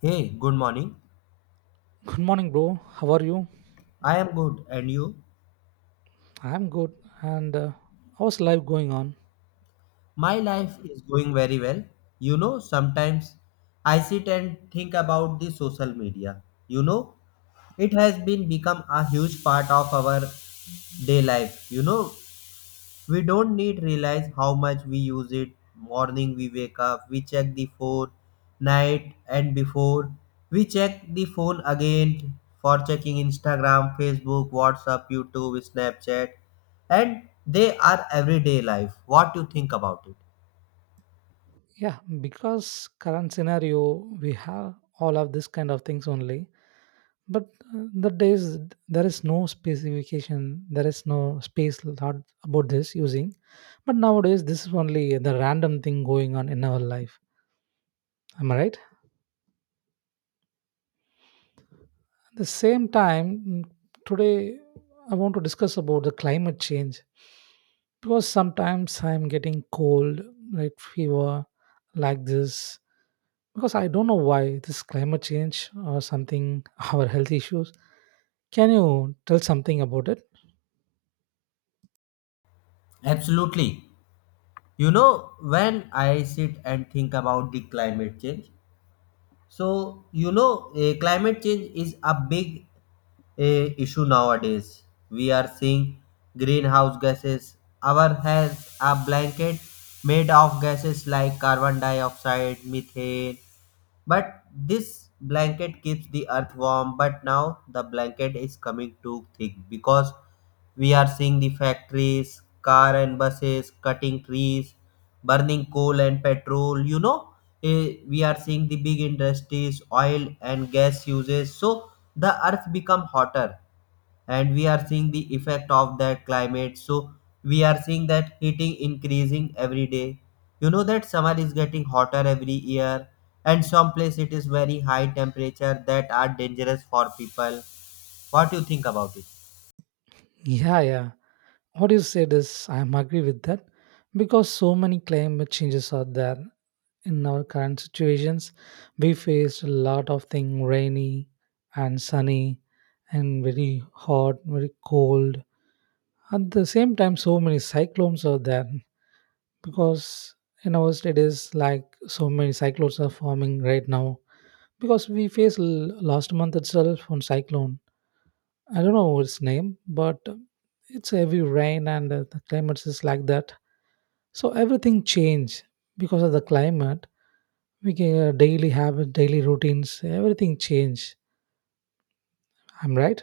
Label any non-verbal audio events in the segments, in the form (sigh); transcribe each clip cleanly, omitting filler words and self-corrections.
Hey, good morning. Good morning, bro. How are you? I am good, and you? I'm good. And How's life going on? My life is going very well. Sometimes I sit and think about the social media. You know, it has been become a huge part of our day life. We don't need realize how much we use it. Morning we wake up, we check the phone, night and before we check the phone again for checking Instagram, Facebook, WhatsApp, YouTube, Snapchat and they are everyday life. What you think about it? Yeah, because current scenario, we have all of this kind of things only. But the days there is no specification, there is no space lot about this using. But nowadays, this is only the random thing going on in our life. Am I right? The same time today I want to discuss about the climate change, because sometimes I'm getting cold, like fever, like this, because I don't know why, this climate change or something (laughs) our health issues. Can you tell something about it? Absolutely. When I sit and think about the climate change, So, climate change is a big issue nowadays. We are seeing greenhouse gases. Our has a blanket made of gases like carbon dioxide, methane, but this blanket keeps the earth warm. But now the blanket is coming too thick because we are seeing the factories, car and buses cutting trees, burning coal and petrol. We are seeing the big industries, oil and gas uses. So the earth become hotter, and we are seeing the effect of that climate, so we are seeing that heating increasing every day. You know that summer is getting hotter every year, and some place it is very high temperature that are dangerous for people. What do you think about it? Yeah, yeah, what you said is, I'm agree with that, because so many climate changes are there in our current situations. We faced a lot of thing, rainy and sunny, and very hot, very cold. At the same time, so many cyclones are there, because in our state is like so many cyclones are forming right now, because we faced last month itself one cyclone. I don't know its name, but it's heavy rain, and the climate is like that. So everything changed because of the climate. We can daily habit, daily routines, everything change. I'm right?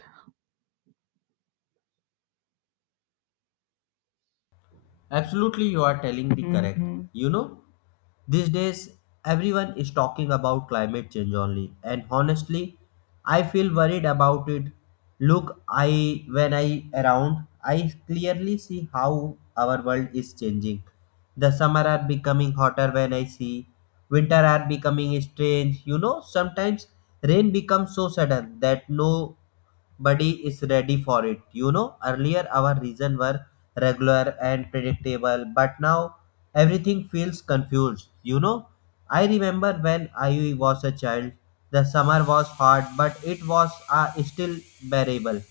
Absolutely, you are telling the correct. Hmm. You know, these days, everyone is talking about climate change only, and honestly, I feel worried about it. Look, I when I around, I clearly see how our world is changing. The summer are becoming hotter when I see, winter are becoming strange. Sometimes rain becomes so sudden that no body is ready for it. Earlier our reason were regular and predictable, but now everything feels confused, I remember when I was a child, the summer was hot, but it was still bearable.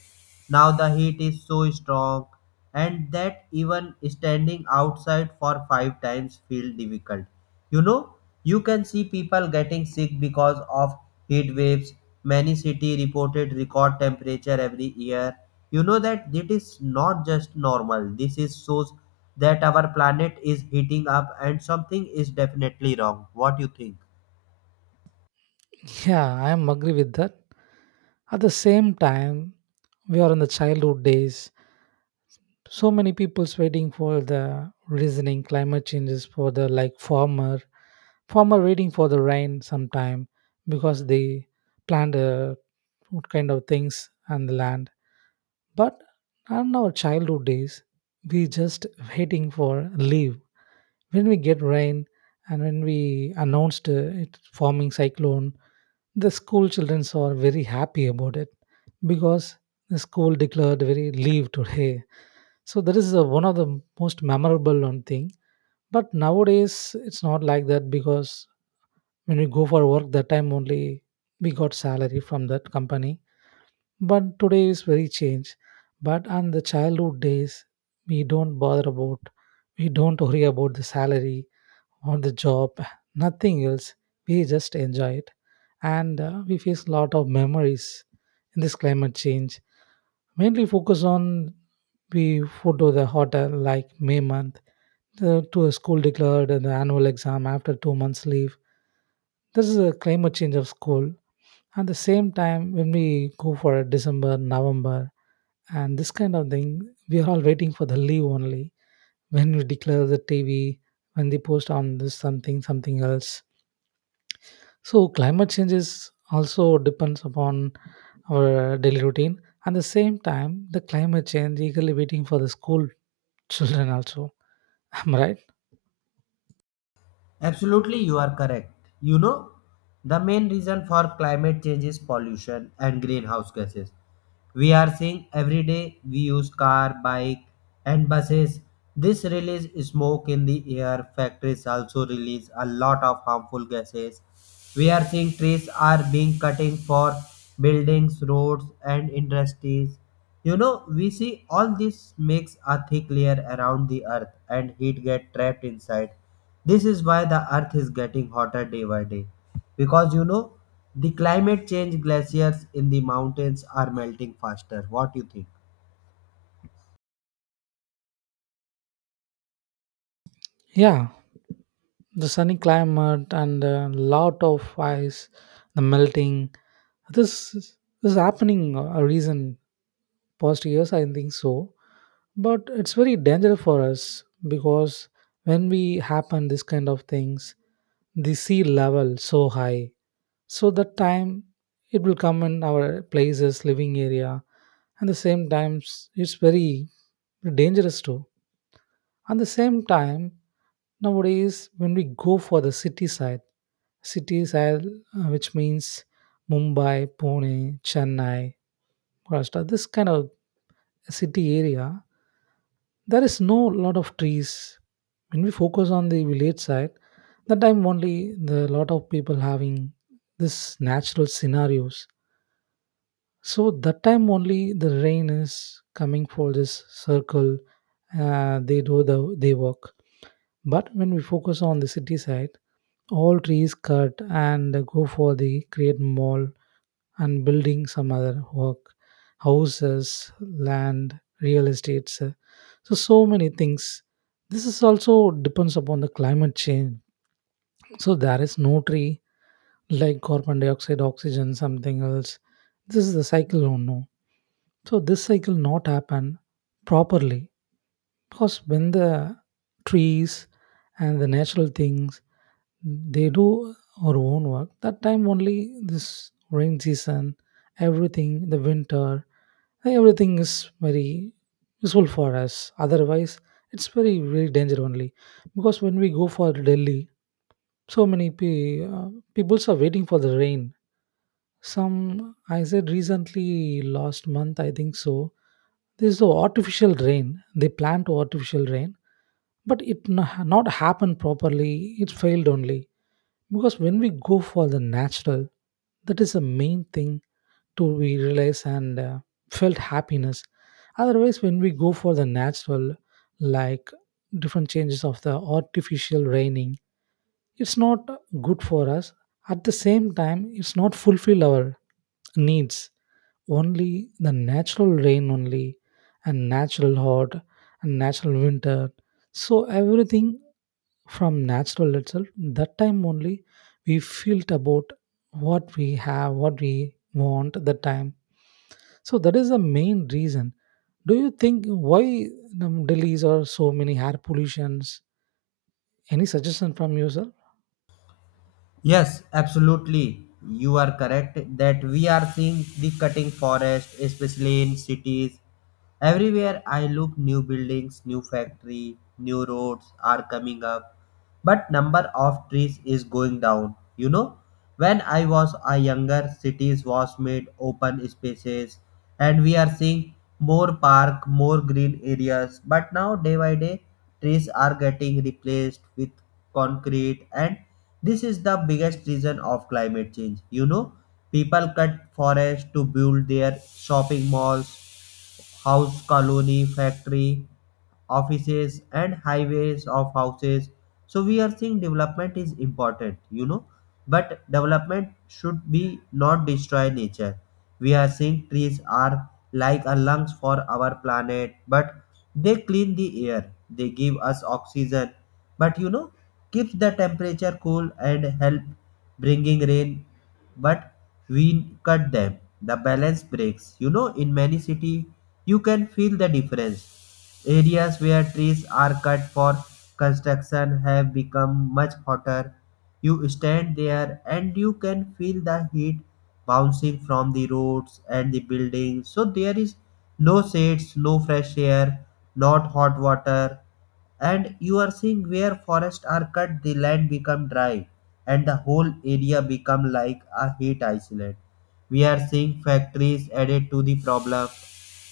Now the heat is so strong, and that even standing outside for five times feel difficult. You know, you can see people getting sick because of heat waves. Many cities reported record temperature every year. You know that it is not just normal. This is shows that our planet is heating up and something is definitely wrong. What you think? (laughs) Yeah, I'm agree with that. At the same time, we are in the childhood days, so many people's waiting for the reasoning climate changes, for the like farmer. Farmer waiting for the rain sometime, because they plant what kind of things on the land. But on our childhood days, we just waiting for leave. When we get rain and when we announced it forming cyclone, the school children are very happy about it, because the school declared very leave today. So that is one of the most memorable one thing. But nowadays it's not like that, because when we go for work, that time only we got salary from that company. But today is very changed. But on the childhood days, we don't bother about, we don't worry about the salary or the job, nothing else. We just enjoy it, and we face a lot of memories in this climate change. Mainly focus on, we go to the hotel like may month, the, to a school declared and the annual exam after 2 months leave. This is a climate change of school. At the same time, when we go for December, November, and this kind of thing, we are all waiting for the leave only. When we declare the TV, when they post on this something, something else. So climate change is also depends upon our daily routine. At the same time, the climate change eagerly waiting for the school children also. (laughs) Am I right? Absolutely, you are correct. You know, the main reason for climate change is pollution and greenhouse gases. We are seeing every day we use car, bike, and buses. This release smoke in the air. Factories also release a lot of harmful gases. We are seeing trees are being cutting for buildings, roads, and industries. We see all this makes a thick layer around the earth and heat get trapped inside. This is why the earth is getting hotter day by day. Because the climate change glaciers in the mountains are melting faster. What do you think? Yeah, the sunny climate and a lot of ice, the melting, this is happening a reason past years, I think so. But it's very dangerous for us, because when we happen this kind of things, the sea level so high. So that time it will come in our places living area, and the same times it's very dangerous too. At the same time, nowadays when we go for the city side, city side, which means Mumbai, Pune, Chennai, Maharashtra, this kind of city area, there is no lot of trees. When we focus on the village side, that time only the lot of people having this natural scenarios. So that time only the rain is coming for this circle. They do the they work. But when we focus on the city side, all trees cut and go for the create mall and building some other work, houses, land, real estates. So so many things. This is also depends upon the climate change. So there is no tree, like carbon dioxide, oxygen, something else. This is the cycle, oh no. So this cycle not happen properly, because when the trees and the natural things, they do our own work, that time only this rain season, everything, the winter, everything is very useful for us. Otherwise, it's very very danger only, because when we go for Delhi, so many peoples are waiting for the rain some. I said recently last month, I think so, this is the artificial rain. They plant artificial rain, but it not happen properly. It failed only, because when we go for the natural, that is the main thing to we realize, and felt happiness. Otherwise, when we go for the natural, like different changes of the artificial raining, it's not good for us. At the same time, it's not fulfill our needs. Only the natural rain only, and natural hot, and natural winter. So everything from natural itself, that time only we feel about what we have, what we want. That time, so that is the main reason. Do you think why, Delhi's or so many air pollutions? Any suggestion from you, sir? Yes, absolutely. You are correct that we are seeing the cutting forest, especially in cities. Everywhere I look, new buildings, new factory, new roads are coming up, but number of trees is going down. When I was a younger, cities was made open spaces, and we are seeing more park, more green areas. But now, day by day, trees are getting replaced with concrete, and this is the biggest reason of climate change. You know, people cut forest to build their shopping malls, house colony, factory, offices, and highways of houses. So we are seeing development is important. You know, but development should be not destroy nature. We are seeing trees are like a lungs for our planet, but they clean the air, they give us oxygen. But keeps the temperature cool and help bringing rain, but we cut them. The balance breaks. In many city, you can feel the difference. Areas where trees are cut for construction have become much hotter. You stand there and you can feel the heat bouncing from the roads and the buildings. So there is no shades, no fresh air, not hot water, and you are seeing where forests are cut, the land become dry and the whole area become like a heat island. We are seeing factories added to the problem.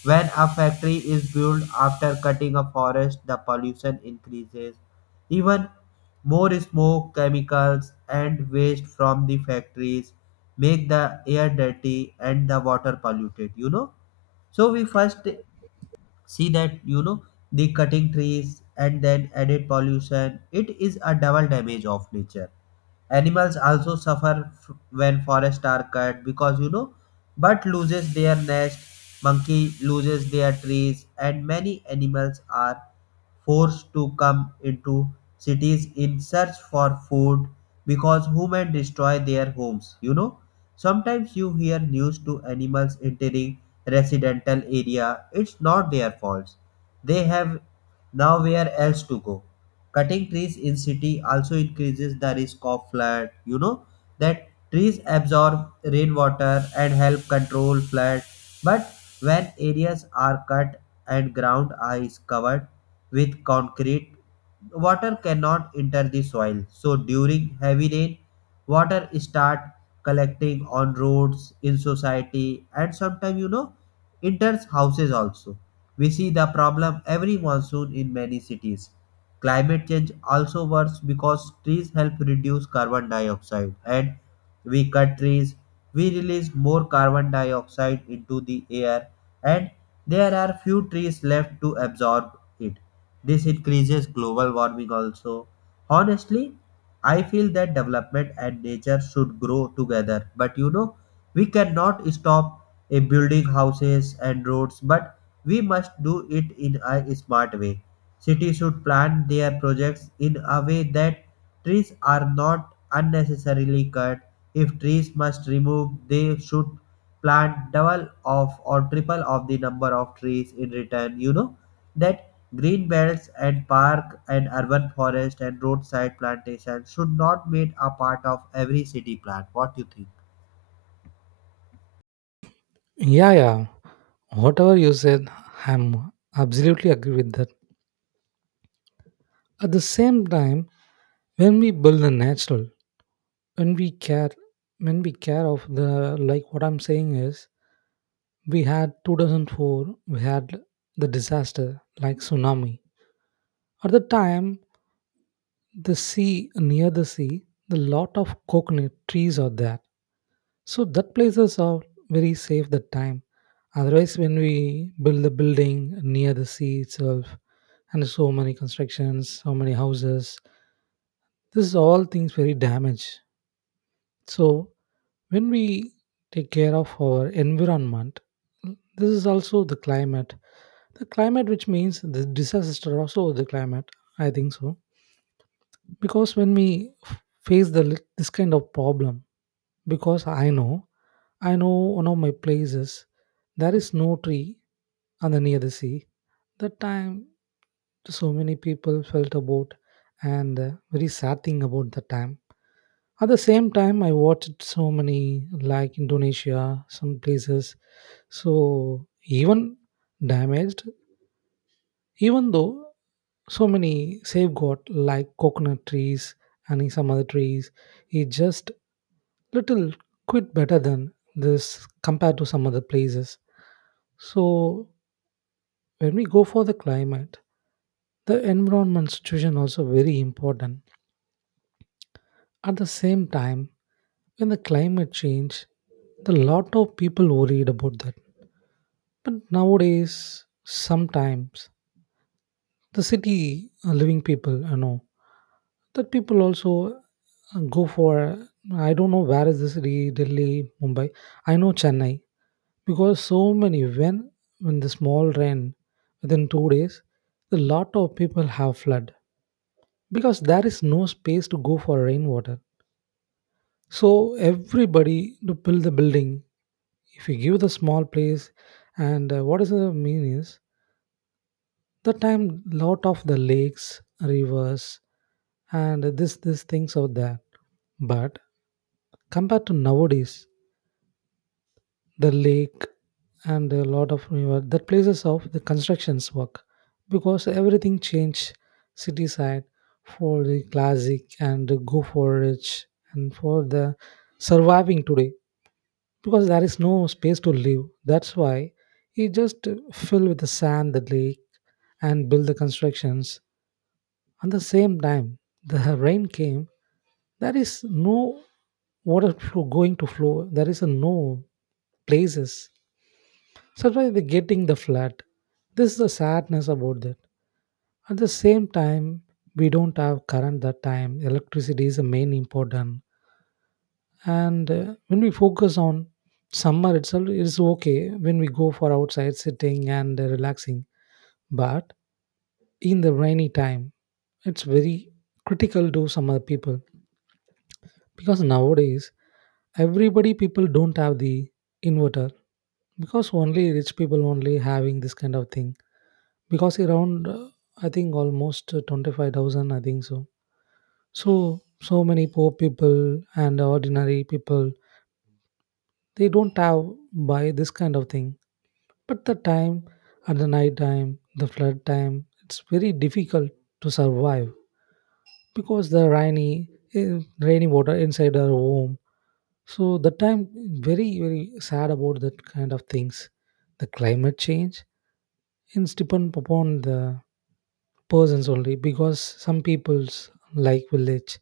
When a factory is built after cutting a forest, the pollution increases. Even more smoke, chemicals, and waste from the factories make the air dirty and the water polluted, So we first see that, the cutting trees and then added pollution, it is a double damage of nature. Animals also suffer when forests are cut because bird loses their nest, monkey loses their trees, and many animals are forced to come into cities in search for food because human destroy their homes. You know, sometimes you hear news to animals entering residential area. It's not their faults. They have now where else to go? Cutting trees in city also increases the risk of flood. You know that trees absorb rainwater and help control flood. But when areas are cut and ground is covered with concrete, water cannot enter the soil. So during heavy rain, water start collecting on roads in society, and sometimes enters houses also. We see the problem every monsoon in many cities. Climate change also works because trees help reduce carbon dioxide, and we cut trees, we release more carbon dioxide into the air, and there are few trees left to absorb it. This increases global warming also. Honestly, I feel that development and nature should grow together. But we cannot stop a building houses and roads, but we must do it in a smart way. Cities should plan their projects in a way that trees are not unnecessarily cut. If trees must remove, they should plant double of or triple of the number of trees in return. You know that green belts and park and urban forest and roadside plantation should not made a part of every city plan. What do you think? Yeah, yeah. Whatever you said, I'm absolutely agree with that. At the same time, when we build the natural, when we care, when we care of the, like what I'm saying is, we had 2004, we had the disaster like tsunami. At the time, the sea near the sea, the lot of coconut trees are there. So that places are very safe that time. Otherwise, when we build the building near the sea itself, and so many constructions, so many houses, this is all things very damaged. So when we take care of our environment, this is also the climate. The climate, which means the disaster, also the climate. I think so, because when we face the this kind of problem, because I know one of my places, there is no tree on the near the sea. That time, so many people felt about, and very sad thing about the time. At the same time, I watched so many like Indonesia, some places. So even damaged, even though so many safeguard like coconut trees and some other trees, it just little quite better than this compared to some other places. So when we go for the climate, the environment situation also very important. At the same time, when the climate change, the lot of people worried about that. But nowadays, sometimes the city living people, you know, that people also go for. I don't know where is the city, Delhi, Mumbai. I know Chennai. Because so many when the small rain within 2 days, a lot of people have flood, because there is no space to go for rainwater. So everybody to build the building, if you give the small place, and what does the mean is, the time lot of the lakes, rivers, and this things out there. But compared to nowadays, the lake and a lot of river, that places of the constructions work, because everything changed city side, for the classic and the go for rich, and for the surviving today, because there is no space to live. That's why he just fill with the sand the lake, and build the constructions. At the same time, the (laughs) rain came, there is no water flow going to flow, there is a no places, survive the getting the flat. This is the sadness about that. At the same time, we don't have current that time. Electricity is the main important. And when we focus on summer itself, it's okay when we go for outside sitting and relaxing. But in the rainy time, it's very critical to some other people, because nowadays everybody people don't have the inverter, because only rich people only having this kind of thing. Because around I think almost 25,000, I think so. So so many poor people and ordinary people, they don't have buy this kind of thing. But the time, at the night time, the flood time, it's very difficult to survive, because the rainy eh, rainy water inside our home. So the time, very very sad about that kind of things. The climate change, it's depend upon the persons only, because some peoples like village,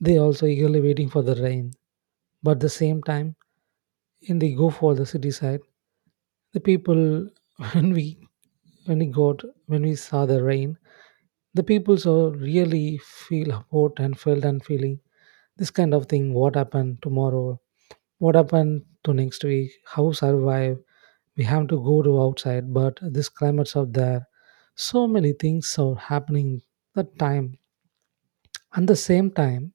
they also eagerly waiting for the rain. But the same time, in the go for the city side, the people, (laughs) when we, when we got, when we saw the rain, the people so really feel hurt and felt and feeling this kind of thing, what happened tomorrow, what happened to next week, how survive. We have to go to outside, but this climate's out there, so many things are happening that time. And the same time,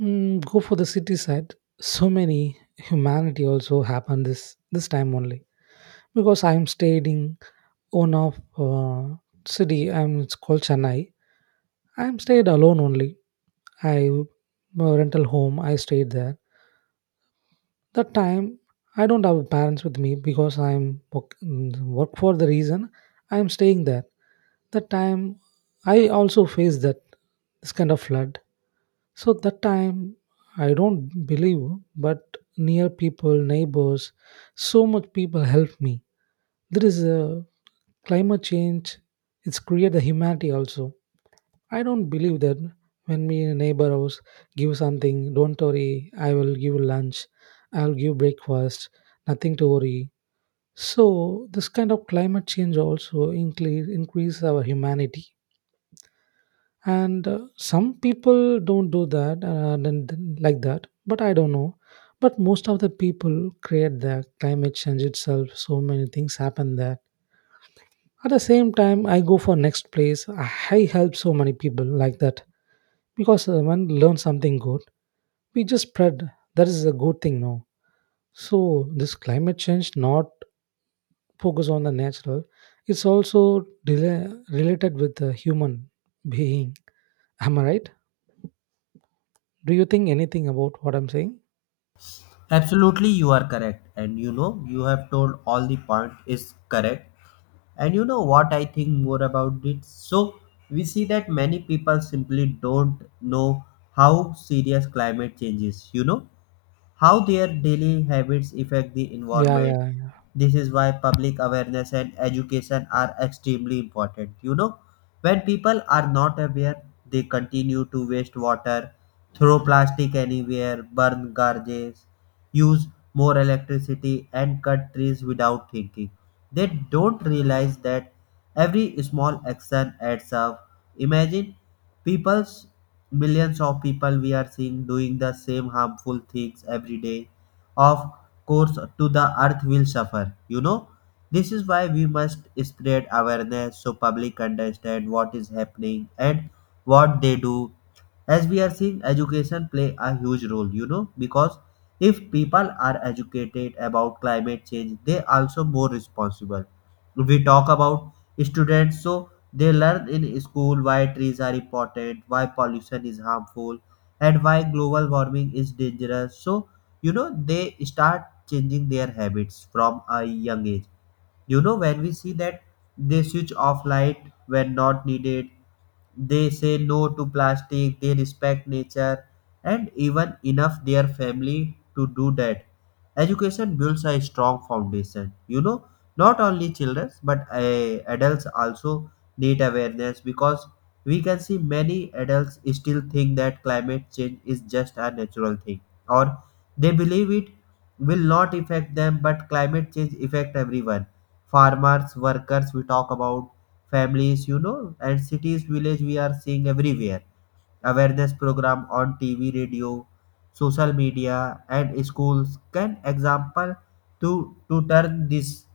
go for the city side, so many humanity also happened this, this time only. Because I'm staying in one of city, I'm, it's called Chennai, I'm stayed alone only. I rental home I stayed there. That time, I don't have parents with me, because I'm work, work for the reason I'm staying there. That time, I also faced that this kind of flood. So that time, I don't believe, but near people, neighbors, so much people helped me. There is a climate change. It's create the humanity also. I don't believe that when me in a neighbor house give something, don't worry, I will give lunch, I'll give breakfast, nothing to worry. So this kind of climate change also increase our humanity. And some people don't do that then like that, but I don't know. But most of the people create the climate change itself. So many things happen there. At the same time, I go for next place. I help so many people like that because when learn something good, we just spread. That is a good thing now. So this climate change not focus on the natural, it's also related with the human being. Am I right? Do you think anything about what I'm saying? Absolutely, you are correct, and you have told all the point is correct. And what I think more about it? So, we see that many people simply don't know how serious climate change is, How their daily habits affect the Yeah, environment. yeah, This is why public awareness and education are extremely important. When people are not aware, they continue to waste water, throw plastic anywhere, burn garages, use more electricity, and cut trees without thinking. They don't realize that every small action adds up. Imagine people's millions of people we are seeing doing the same harmful things every day. Of course to the earth will suffer. You know, this is why we must spread awareness so public understand what is happening and what they do. As we are seeing education play a huge role. You know, because if people are educated about climate change they also more responsible. We talk about students, so they learn in school why trees are important, why pollution is harmful, and why global warming is dangerous. So, they start changing their habits from a young age. When we see that they switch off light when not needed, they say no to plastic, they respect nature, and even enough their family to do that. Education builds a strong foundation. Not only children but adults also need awareness because we can see many adults still think that climate change is just a natural thing or they believe it will not affect them, but climate change affect everyone, farmers, workers. We talk about families, and cities village, we are seeing everywhere awareness program on TV, radio, social media and schools can example to to turn this.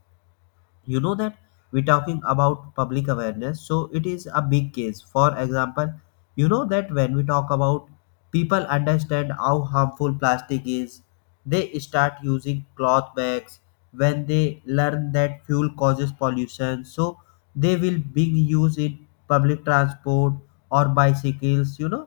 You know that we're talking about public awareness, so it is a big case. For example, you know that when we talk about people understand how harmful plastic is, they start using cloth bags. When they learn that fuel causes pollution, so they will big use it, public transport or bicycles. You know,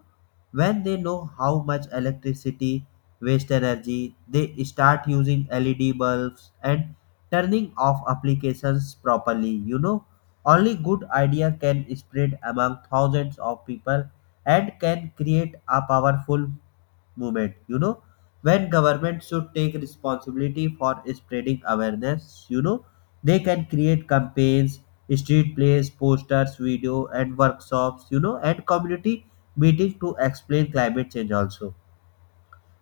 when they know how much electricity waste energy, they start using LED bulbs and turning off applications properly. You know, only good idea can spread among thousands of people and can create a powerful movement. You know, when government should take responsibility for spreading awareness. You know, they can create campaigns, street plays, posters, video and workshops, and community meeting to explain climate change also.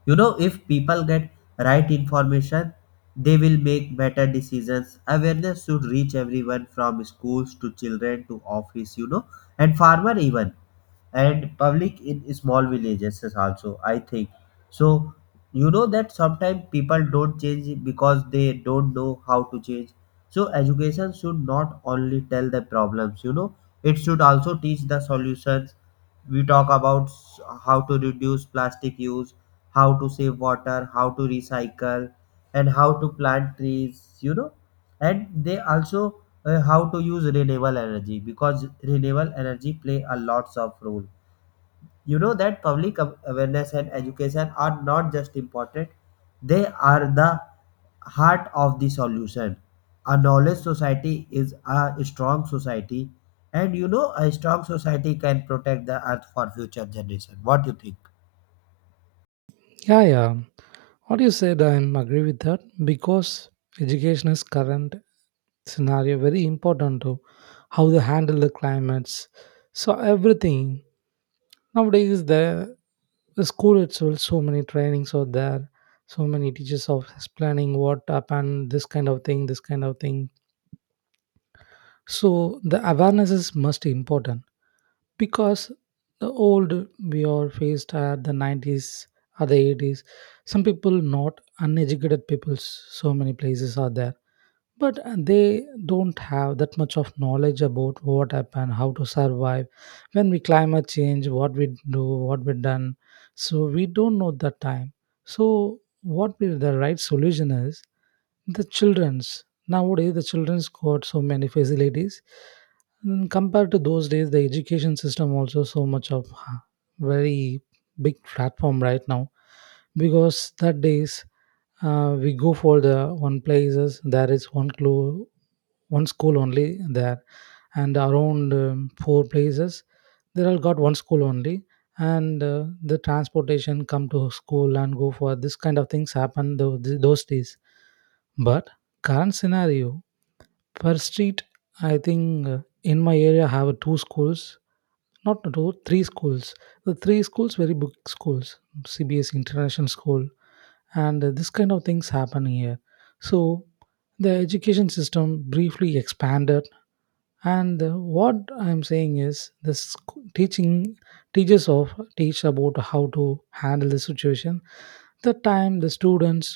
You know, if people get right information, they will make better decisions. Awareness should reach everyone from schools to children to office, and farmer even and public in small villages is also I think so. You know that sometimes people don't change because they don't know how to change. So education should not only tell the problems, it should also teach the solutions. We talk about how to reduce plastic use, how to save water, how to recycle, and how to plant trees. You know, and they also how to use renewable energy because renewable energy play a lots of role. You know that public awareness and education are not just important, they are the heart of the solution. A knowledge society is a strong society, and a strong society can protect the earth for future generation. What do you think? yeah, yeah. What you said, I am agree with that. Because education is current scenario very important to how they handle the climates. So everything nowadays is there. The school itself, so many trainings are there. So many teachers are explaining what happened, this kind of thing, this kind of thing. So the awareness is most important. Because the old, we are faced at the 90s or the 80s. Some people not uneducated peoples. So many places are there, but they don't have that much of knowledge about what happened, how to survive. When we climate change, what we do, what we done. So we don't know that time. So what will the right solution is. The children's nowadays, the children's got so many facilities. Compared to those days, the education system also so much of uh, very big platform right now. Because that days, we go for the one places. There is one clue, one school only there. And around four places, they all got one school only. And the transportation come to school and go for this kind of things happen those days. But current scenario, per street, I think in my area have two schools. Not two three schools. The three schools very big schools. CBS international school. And this kind of things happen here. So the education system briefly expanded. And what I'm saying is this teaching. Teachers of teach about how to handle the situation. The time the students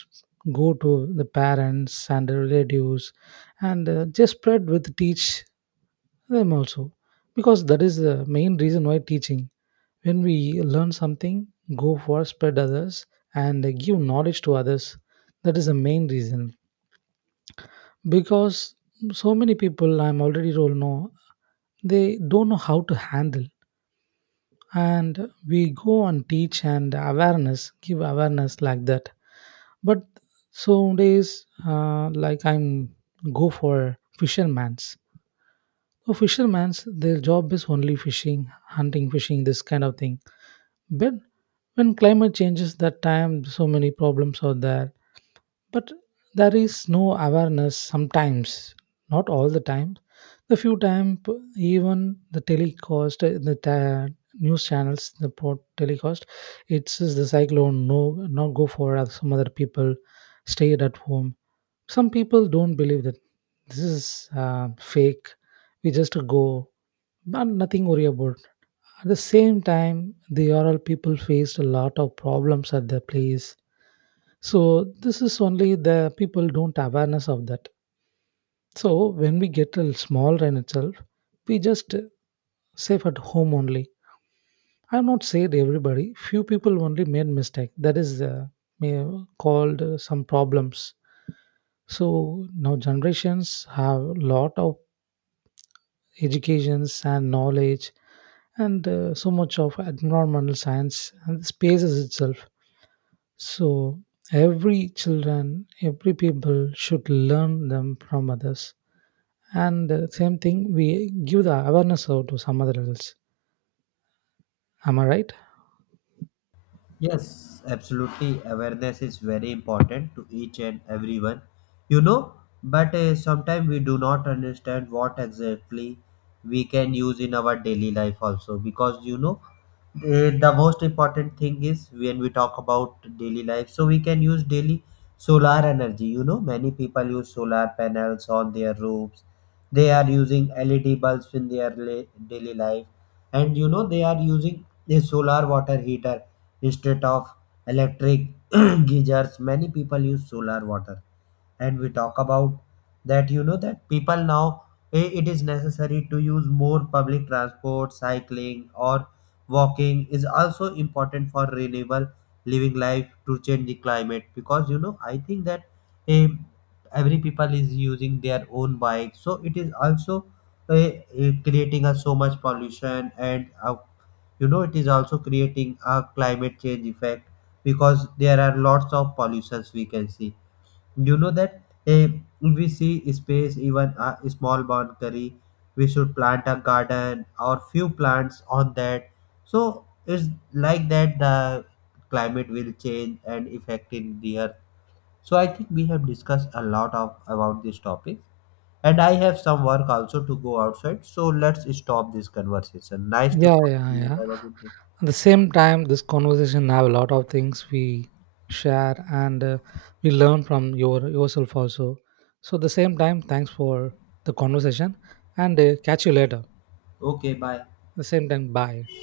go to the parents and the relatives. And just spread with teach them also. Because that is the main reason why teaching. When we learn something, go for spread others and give knowledge to others. That is the main reason. Because so many people I'm already told know, they don't know how to handle. And we go and teach and awareness, give awareness like that. But some days, like I'm go for fishermans. So fishermen's, their job is only fishing, hunting, fishing, this kind of thing. But when climate changes, that time so many problems are there. But there is no awareness sometimes, not all the time. The few time even the telecast, news channels the port telecast. It's says the cyclone, no, not go for some other people. Stay at home. Some people don't believe that this is fake. We just go, but nothing worry about. At the same time, the oral people faced a lot of problems at their place. So this is only the people don't awareness of that. So when we get a small rain itself, we just safe at home only. I'm not saying everybody. Few people only made mistake. That is may- called some problems. So now generations have lot of educations and knowledge. And so much of environmental science and spaces itself. So every children, every people should learn them from others. And same thing, we give the awareness out to some other else. Am I right? Yes, absolutely. Awareness is very important to each and everyone, you know. But sometimes we do not understand what exactly we can use in our daily life, also. Because the most important thing is when we talk about daily life, so we can use daily solar energy. Many people use solar panels on their roofs, they are using LED bulbs in their daily life, and they are using a solar water heater instead of electric (clears throat) geysers. Many people use solar water. And we talk about that, that people now it is necessary to use more public transport. Cycling or walking is also important for renewable living life to change the climate. Because I think that eh, every people is using their own bike, so it is also eh, creating a so much pollution. And it is also creating a climate change effect because there are lots of pollutions we can see. You know that eh, if we see space even a small boundary. We should plant a garden or few plants on that. So it's like that the climate will change and affecting the earth. So I think we have discussed a lot of about this topic. And I have some work also to go outside. So let's stop this conversation. Nice to Yeah, talk yeah, to you. yeah. Have a good day. At the same time, this conversation have a lot of things we share. And we learn from yourself also. So at the same time, thanks for the conversation. And catch you later. At Okay, bye. the same time, bye.